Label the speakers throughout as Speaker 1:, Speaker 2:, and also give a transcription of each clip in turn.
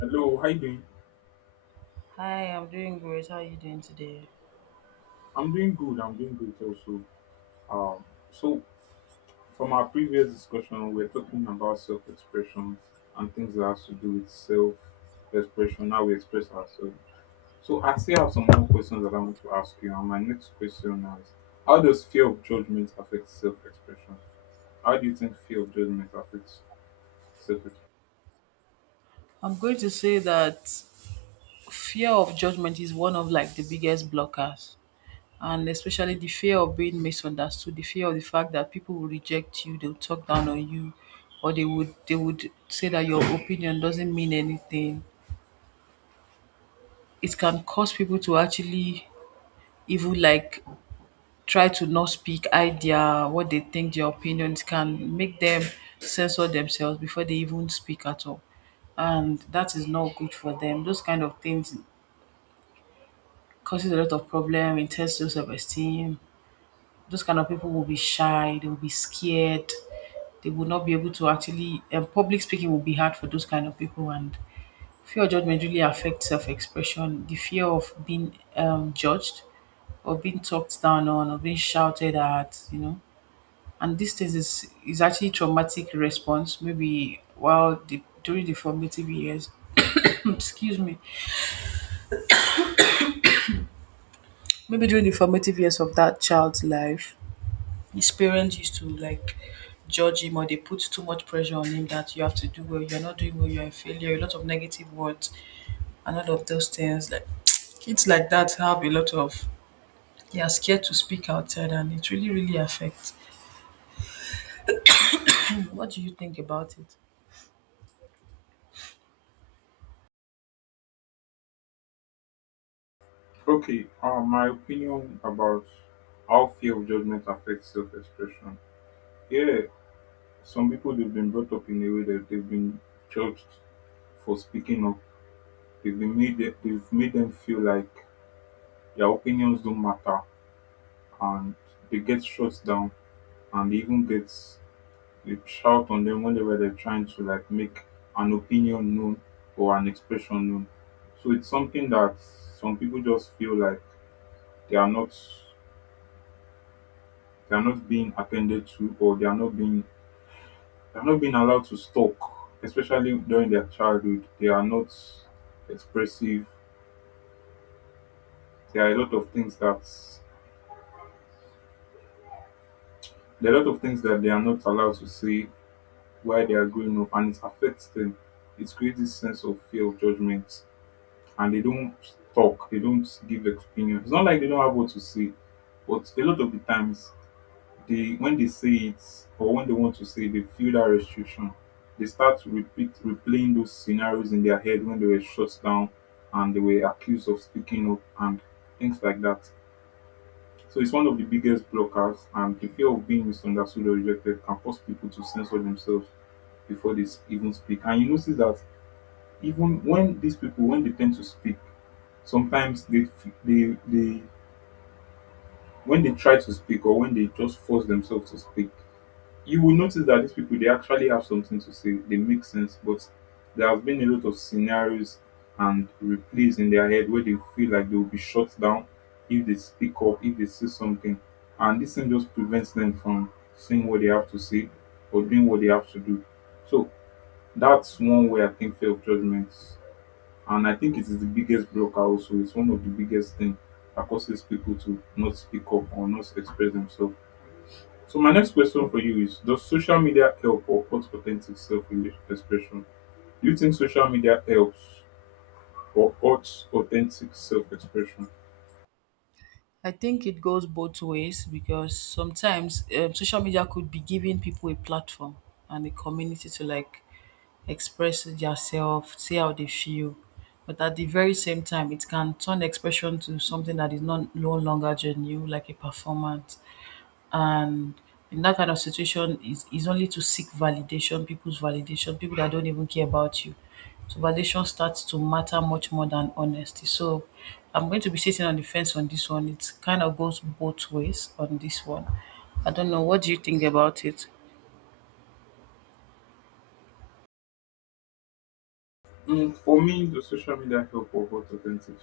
Speaker 1: Hello, how you doing?
Speaker 2: Hi, I'm doing great. How are you doing today?
Speaker 1: I'm doing good. I'm doing great also. Um, so from our previous discussion, we are talking about self-expression and things that has to do with self-expression, how we express ourselves. So I still have some more questions that I want to ask you. And my next question now is, how does fear of judgment affect self-expression? How do you think fear of judgment affects self-expression?
Speaker 2: I'm going to say that fear of judgment is one of like the biggest blockers. And especially the fear of being misunderstood, the fear of the fact that people will reject you, they'll talk down on you, or they would say that your opinion doesn't mean anything. It can cause people to actually even like try to not speak, hide their what they think, their opinions can make them censor themselves before they even speak at all. And that is not good for them. Those kind of things causes a lot of problem in terms of self-esteem. Those kind of people will be shy, they will be scared, they will not be able to actually. And public speaking will be hard for those kind of people, and fear of judgment really affects self-expression, the fear of being judged or being talked down on or being shouted at, you know. And this thing is actually traumatic response, maybe while the during the formative years excuse me, maybe during the formative years of that child's life, his parents used to like judge him, or they put too much pressure on him that you have to do well, you're not doing well, you're a failure, a lot of negative words. And all of those things, like kids like that have a lot of, they are scared to speak outside, and it really really affects. What do you think about it?
Speaker 1: Okay, my opinion about how fear of judgment affects self-expression. Yeah, some people they've been brought up in a way that they've been judged for speaking up. They've been made them, they've made them feel like their opinions don't matter, and they get shut down, and they even get they shout on them whenever they're trying to like make an opinion known or an expression known. So it's something that some people just feel like they are not they are not being attended to, or they are not being they are not being allowed to talk, especially during their childhood. They are not expressive. There are a lot of things that there are a lot of things that they are not allowed to say while they are growing up, and it affects them. It creates this sense of fear of judgment, and they don't talk. They don't give opinions. It's not like they don't have what to say, but a lot of the times they when they say it, or when they want to say, they feel that restriction. They start to repeat replaying those scenarios in their head when they were shut down and they were accused of speaking up, and things like that. So it's one of the biggest blockers, and the fear of being misunderstood or rejected can force people to censor themselves before even speak. And you notice that even when these people when they tend to speak, sometimes they when they try to speak or when they just force themselves to speak, you will notice that these people they actually have something to say. They make sense, but there have been a lot of scenarios and replays in their head where they feel like they will be shut down if they speak up, if they say something, and this thing just prevents them from saying what they have to say or doing what they have to do. So that's one way I think fear of judgments, and I think it is the biggest blocker. Also, it's one of the biggest things that causes people to not speak up or not express themselves. So my next question for you is: does social media help or hurt authentic self expression? Do you think social media helps or hurts authentic self expression?
Speaker 2: I think it goes both ways because sometimes social media could be giving people a platform and a community to like express themselves, say how they feel. But at the very same time, it can turn expression to something that is not no longer genuine, like a performance. And in that kind of situation is only to seek validation, people's validation, people that don't even care about you. So validation starts to matter much more than honesty. So I'm going to be sitting on the fence on this one. It kind of goes both ways on this one. I don't know, what do you think about it?
Speaker 1: Mm, for me, does social media help or hurt authentic?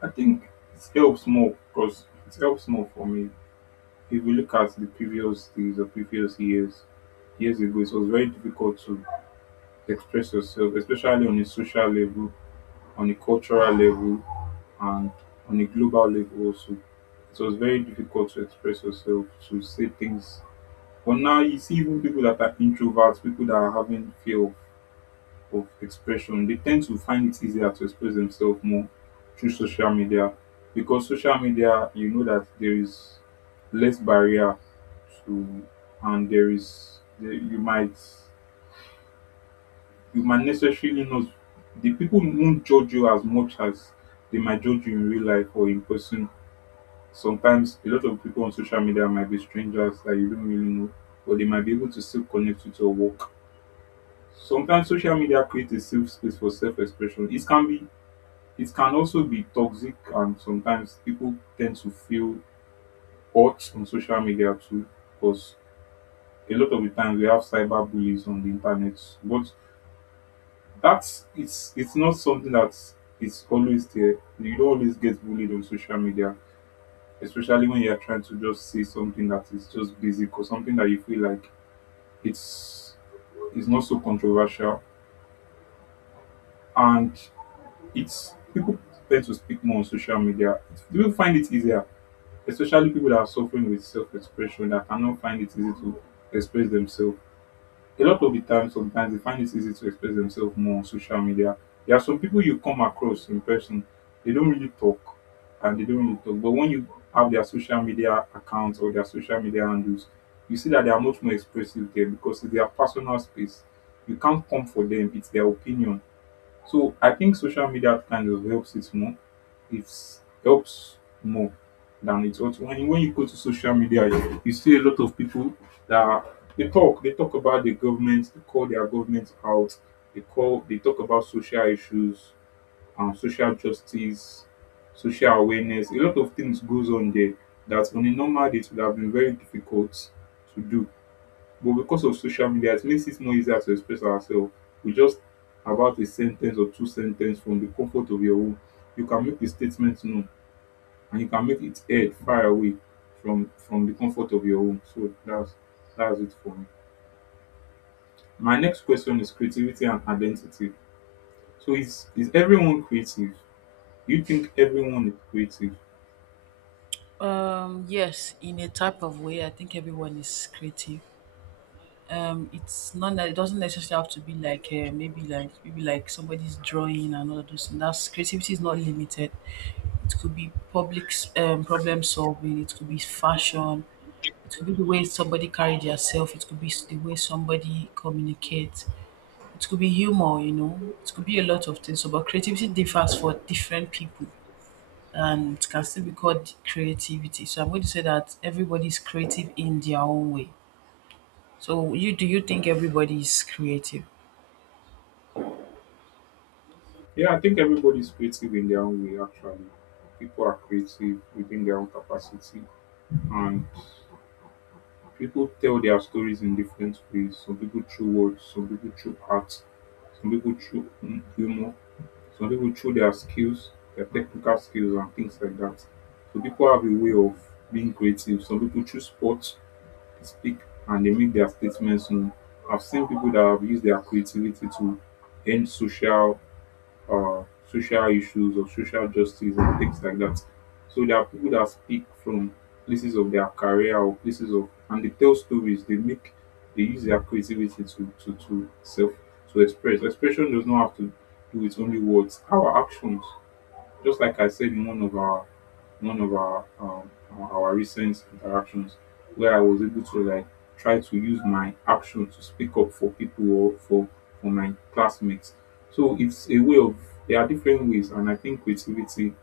Speaker 1: I think it helps more because it helps more for me. If we look at the previous days or previous years, years ago, it was very difficult to express yourself, especially on a social level, on a cultural level, and on a global level also. It was very difficult to express yourself, to say things. But now you see even people that are introverts, people that are having fear of expression, they tend to find it easier to express themselves more through social media. Because social media, you know that there is less barrier to and there is there, you might necessarily not the people won't judge you as much as they might judge you in real life or in person. Sometimes a lot of people on social media might be strangers that you don't really know, but they might be able to still connect you to your work. Sometimes social media creates a safe space for self-expression. It can be it can also be toxic, and sometimes people tend to feel hurt on social media too, because a lot of the times we have cyber bullies on the internet. What that's it's not something that is always there. You don't always get bullied on social media, especially when you're trying to just say something that is just basic or something that you feel like it's it's not so controversial. And it's people tend to speak more on social media. People find it easier, especially people that are suffering with self-expression that cannot find it easy to express themselves. A lot of the time sometimes they find it easy to express themselves more on social media. There are some people you come across in person, they don't really talk and they don't really talk. But when you have their social media accounts or their social media handles, you see that they are much more expressive there because it's their personal space. You can't come for them, it's their opinion. So I think social media kind of helps it more. It helps more than it ought to. When you go to social media, you see a lot of people that they talk. They talk about the government. They call their government out. They call. They talk about social issues, social justice, social awareness. A lot of things goes on there that on a normal day it would have been very difficult to do, but because of social media, it makes it more easier to express ourselves. We just about a sentence or two sentences from the comfort of your home, you can make a statement known and you can make it heard far away from the comfort of your home. So that's it for me. My next question is creativity and identity. So is everyone creative? Do you think everyone is creative?
Speaker 2: Yes, in a type of way, I think everyone is creative. It's not that it doesn't necessarily have to be like maybe like maybe like somebody's drawing and all of those things. That's, creativity is not limited. It could be problem solving, it could be fashion, it could be the way somebody carries themselves, it could be the way somebody communicates, it could be humor, you know, it could be a lot of things. So, but creativity differs for different people, and it can still be called creativity. So, I'm going to say that everybody's creative in their own way. So, you do you think everybody is creative?
Speaker 1: Yeah, I think everybody is creative in their own way actually. People are creative within their own capacity, and people tell their stories in different ways. Some people through words, some people through art, some people through humor, some people through their skills, their technical skills, and things like that. So people have a way of being creative. Some people choose sports, they speak, and they make their statements known. I've seen people that have used their creativity to end social uh, social issues or social justice and things like that. So there are people that speak from places of their career or places of and they tell stories. They make they use their creativity to to self to express. Expression does not have to do with only words. Our actions, just like I said in one of our recent interactions where I was able to like try to use my action to speak up for people or for my classmates. So it's a way of there are different ways, and I think creativity.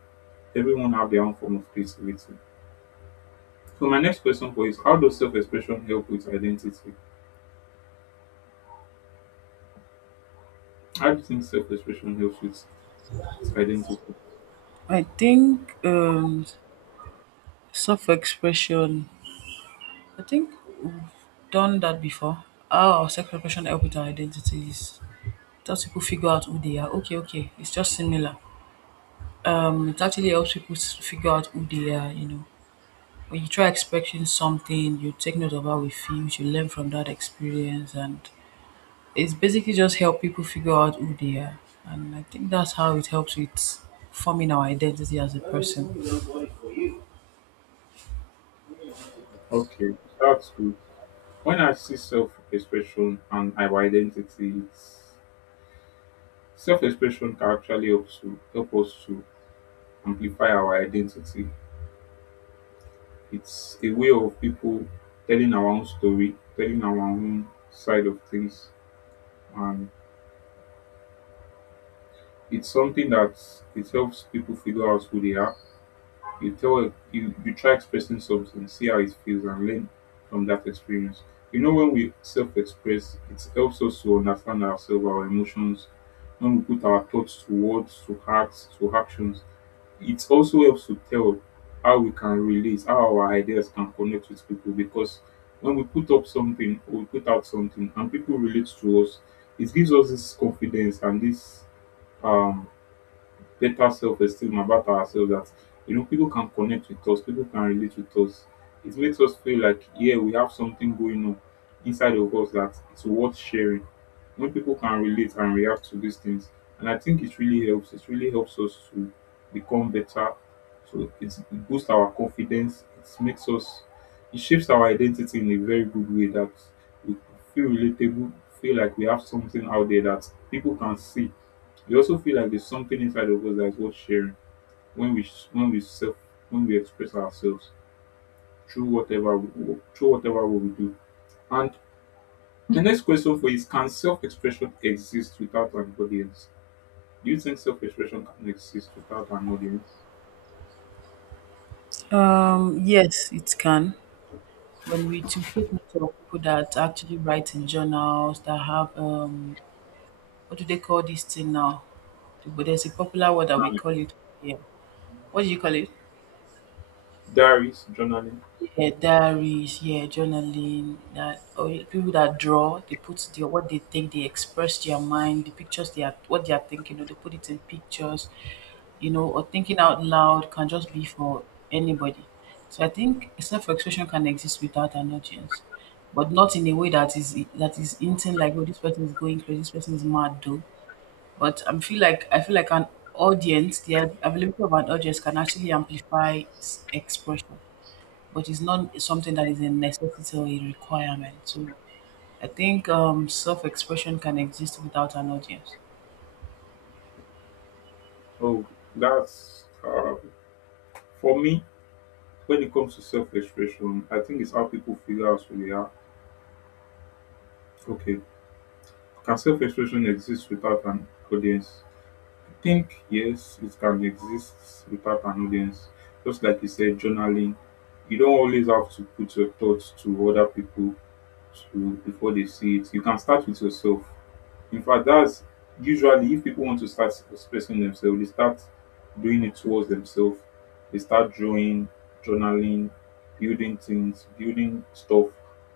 Speaker 1: Everyone have their own form of creativity. So my next question for you is: how does self-expression help with identity? How do you think self-expression helps with identity?
Speaker 2: I think self expression, I think. Done that before? How our self-reflection help with our identities? It helps people figure out who they are. Okay, okay. It's just similar. It actually helps people figure out who they are, you know. When you try expecting something, you take note of how we feel, you learn from that experience, and it's basically just help people figure out who they are. And I think that's how it helps with forming our identity as a person.
Speaker 1: Okay, that's good. When I see self-expression and our identity, it's self-expression can actually help to help us to amplify our identity. It's a way of people telling our own story, telling our own side of things, and it's something that it helps people figure out who they are. You tell a, you try expressing something, see how it feels, and learn from that experience. You know, when we self express, it helps us to understand ourselves, our emotions. When we put our thoughts to words, to acts, to actions, it also helps to tell how we can relate, how our ideas can connect with people. Because when we put up something or we put out something and people relate to us, it gives us this confidence and this um better self-esteem about ourselves, that you know people can connect with us, people can relate with us. It makes us feel like yeah we have something going on inside of us that it's worth sharing when people can relate and react to these things. And I think it really helps, it really helps us to become better. So it's, it boosts our confidence, it makes us it shapes our identity in a very good way that we feel relatable, feel like we have something out there that people can see, we also feel like there's something inside of us that's worth sharing when we self when we express ourselves through whatever we do. And the next question for you is: can self-expression exist without an audience? Do you think self-expression can exist without an audience?
Speaker 2: Yes, it can. When we to take note of people that actually write in journals, that have what do they call this thing now? But there's a popular word that we
Speaker 1: Journaling,
Speaker 2: call it. Yeah. What do you call it?
Speaker 1: diaries, journaling.
Speaker 2: Yeah, diaries. Yeah, journaling. That, or people that draw, they put their what they think, they express their mind, the pictures they are what they are thinking. Or they put it in pictures, you know, or thinking out loud can just be for anybody. So I think self-expression can exist without an audience, but not in a way that is intent, like, oh, this person is going crazy, this person is mad, though. But I feel like an audience, the availability of an audience can actually amplify expression, but it's not something that is a necessity or a requirement. So I think self-expression can exist without an audience.
Speaker 1: Oh, that's for me. When it comes to self-expression, I think it's how people figure out who they are. Okay, can self-expression exist without an audience? Think yes, it can exist without an audience. Just like you said, journaling, you don't always have to put your thoughts to other people to before they see it. You can start with yourself. In fact, that's usually if people want to start expressing themselves, they start doing it towards themselves. They start drawing, journaling, building things, building stuff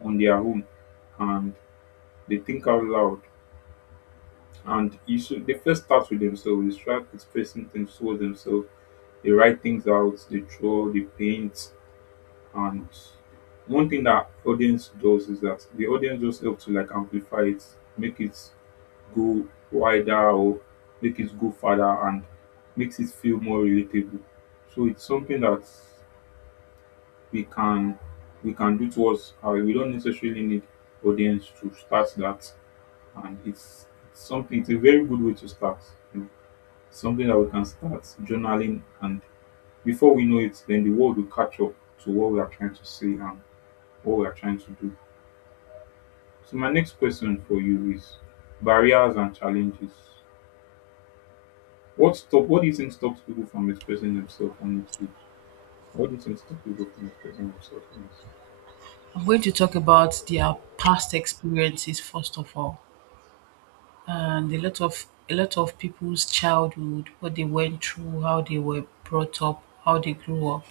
Speaker 1: on their own, and they think out loud. And you should they first start with themselves, they start expressing things towards themselves, they write things out, they draw, they paint. And one thing that audience does is that the audience just helps to like amplify it, make it go wider or make it go further and makes it feel more relatable. So it's something that we can we can do towards we don't necessarily need audience to start that and it's something it's a very good way to start something that we can start journaling, and before we know it then the world will catch up to what we are trying to say and what we are trying to do. So my next question for you is barriers and challenges. What do you think stops people from expressing themselves honestly? What do you think stops people from expressing themselves honestly?
Speaker 2: I'm going to talk about their past experiences first of all, and a lot of people's childhood, what they went through, how they were brought up, how they grew up.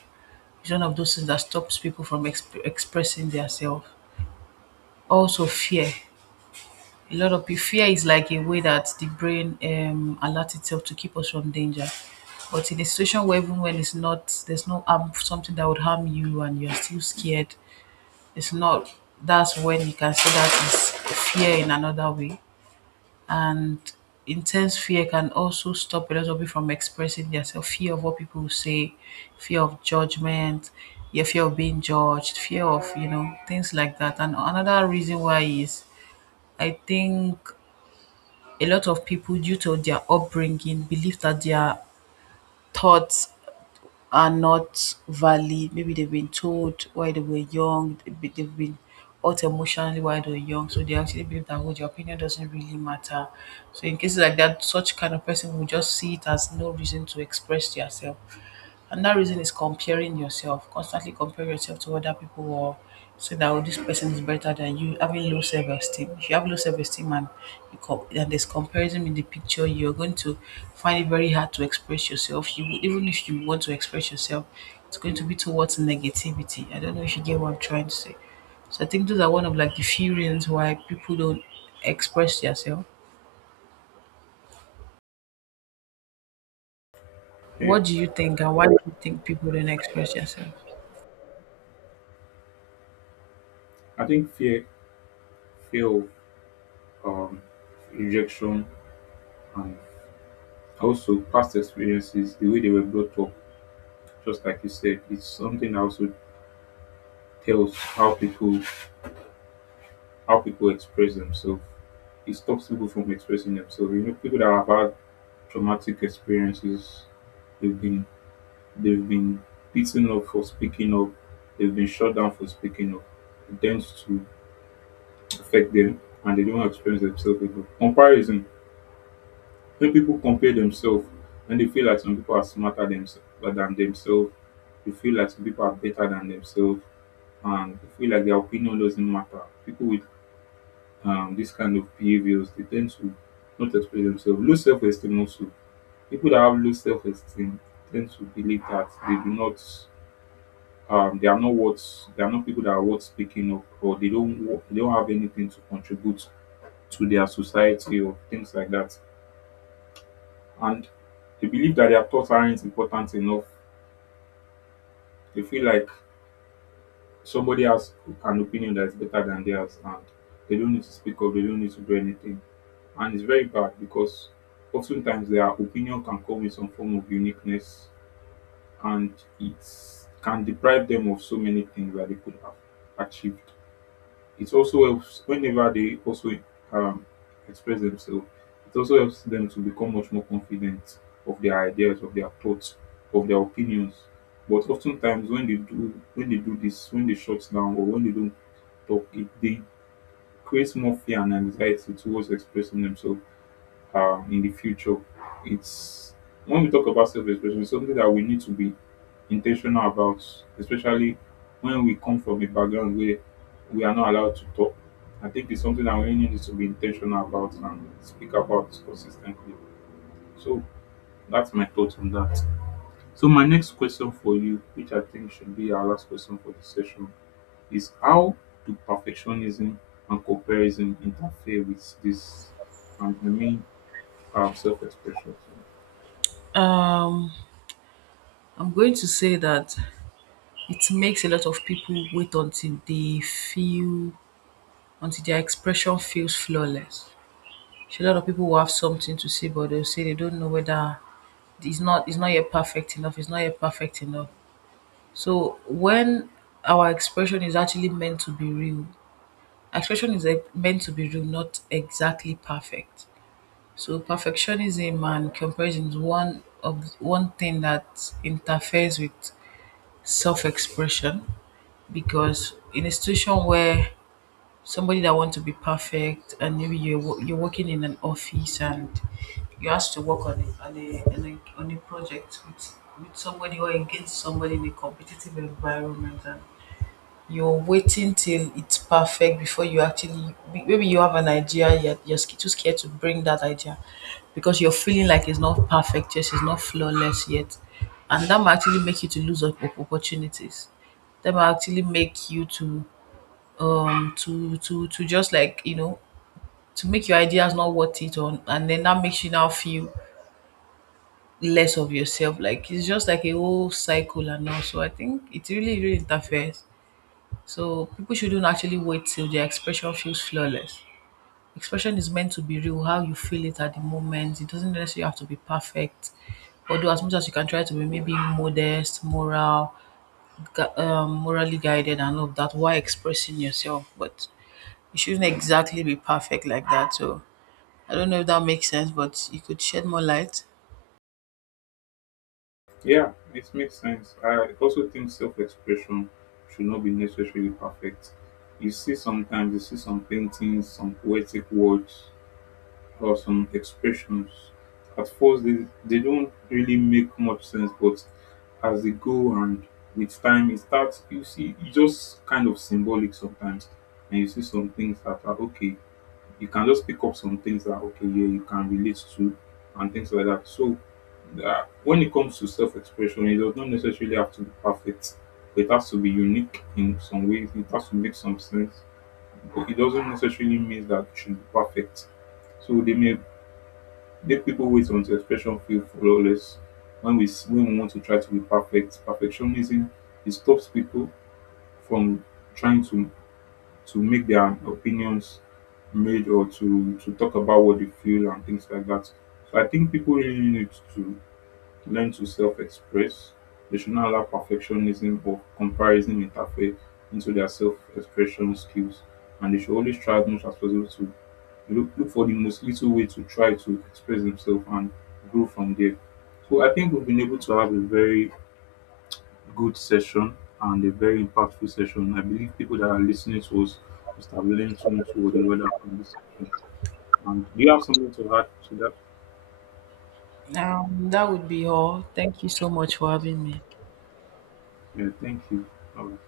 Speaker 2: It's one of those things that stops people from expressing themselves. Also, fear. A lot of pe Fear is like a way that the brain alerts itself to keep us from danger. But in a situation where even when it's not, there's no harm, something that would harm you, and you're still scared, it's not. That's when you can say that is fear in another way. And intense fear can also stop a lot of people from expressing themselves. Fear of what people will say, fear of judgment, yeah, fear of being judged, fear of, you know, things like that. And another reason why is, I think a lot of people due to their upbringing believe that their thoughts are not valid. Maybe they've been told while they were young, they've been hurt emotionally while they were young, so they actually believe that, oh, their opinion doesn't really matter. So in cases like that, such kind of person will just see it as no reason to express yourself. And that reason is comparing yourself, constantly comparing yourself to other people, or so that, oh, this person is better than you, having low self-esteem. If you have low self-esteem and you and there's comparison in the picture, you're going to find it very hard to express yourself. You will, even if you want to express yourself, it's going to be towards negativity. I don't know if you get what I'm trying to say. So I think those are one of like the few reasons why people don't express themselves.
Speaker 1: Fear.
Speaker 2: What do you think, and why do you think people don't express themselves?
Speaker 1: I think fear, fear of um, rejection, and also past experiences, the way they were brought up. Just like you said, it's something that also tells how people express themselves. It stops people from expressing themselves. You know, people that have had traumatic experiences, they've been they've been beaten up for speaking up, they've been shut down for speaking up. It tends to affect them and they don't experience themselves again. Comparison. When people compare themselves, when they feel like some people are than themselves, they feel like some people are better than themselves and they feel like their opinion doesn't matter. People will, this kind of behaviors, they tend to not express themselves. Low self esteem also. People that have low self esteem tend to believe that they do not, they are not worth, they are not people that are worth speaking up, or they don't wo- they don't have anything to contribute to their society or things like that. And they believe that their thoughts aren't important enough. They feel like somebody has an opinion that is better than theirs and they don't need to speak up, they don't need to do anything. And it's very bad because oftentimes their opinion can come with some form of uniqueness, and it can deprive them of so many things that they could have achieved. It also helps whenever they also, um, express themselves, it also helps them to become much more confident of their ideas, of their thoughts, of their opinions. But oftentimes when they do, when they do this, when they shut down or when they don't talk, it they creates more fear and anxiety towards expressing themselves in the future. It's when we talk about self expression, it's something that we need to be intentional about, especially when we come from a background where we are not allowed to talk. I think it's something that we really need to be intentional about and speak about consistently. So that's my thought on that. So my next question for you, which I think should be our last question for this session, is how do perfectionism and comparison interfere with this? And I mean self-expression.
Speaker 2: I'm going to say that it makes a lot of people wait until they feel, until their expression feels flawless. So a lot of people will have something to say, but they'll say they don't know whether it's not yet perfect enough. It's not yet perfect enough. So when our expression is actually meant to be real, expression is meant to be real, not exactly perfect. So perfectionism and comparison is one of one thing that interferes with self-expression, because in a situation where somebody that want to be perfect, and maybe you're working in an office and you asked to work on a project with somebody or against somebody in a competitive environment, and you're waiting till it's perfect before you actually, maybe you have an idea, you're too scared to bring that idea because you're feeling like it's not perfect yet, it's not flawless yet. And that might actually make you to lose opportunities. That might actually make you to just like, you know, to make your ideas not worth it on, and then that makes you now feel less of yourself, like it's just like a whole cycle and all. So I think it really really interferes. So people shouldn't actually wait till their expression feels flawless. Expression is meant to be real, how you feel it at the moment. It doesn't necessarily have to be perfect, although as much as you can try to be maybe modest, moral, morally guided and all of that while expressing yourself. But it shouldn't exactly be perfect like that. So I don't know if that makes sense, but you could shed more light.
Speaker 1: Yeah, it makes sense. I also think self expression should not be necessarily perfect. You see, sometimes you see some paintings, some poetic words, or some expressions. At first, they don't really make much sense, but as they go and with time, it starts, you see, it's just kind of symbolic sometimes. And you see some things that are okay, you can just pick up some things that okay, yeah you can relate to, and things like that. So when it comes to self-expression, it does not necessarily have to be perfect. It has to be unique in some ways, it has to make some sense, but it doesn't necessarily mean that it should be perfect. So they may make people wait until expression feel flawless. When we want to try to be perfect, perfectionism, it stops people from trying to make their opinions made, or to talk about what they feel and things like that. So I think people really need to learn to self-express. They should not allow perfectionism or comparison interfere into their self-expression skills, and they should always try as much as possible to look for the most little way to try to express themselves and grow from there. So I think we've been able to have a very good session and a very impactful session. I believe people that are listening to us must have learned something or the other from this session. And do you have something to add to that?
Speaker 2: That would be all. Thank you so much for having me.
Speaker 1: Yeah, thank you. All right.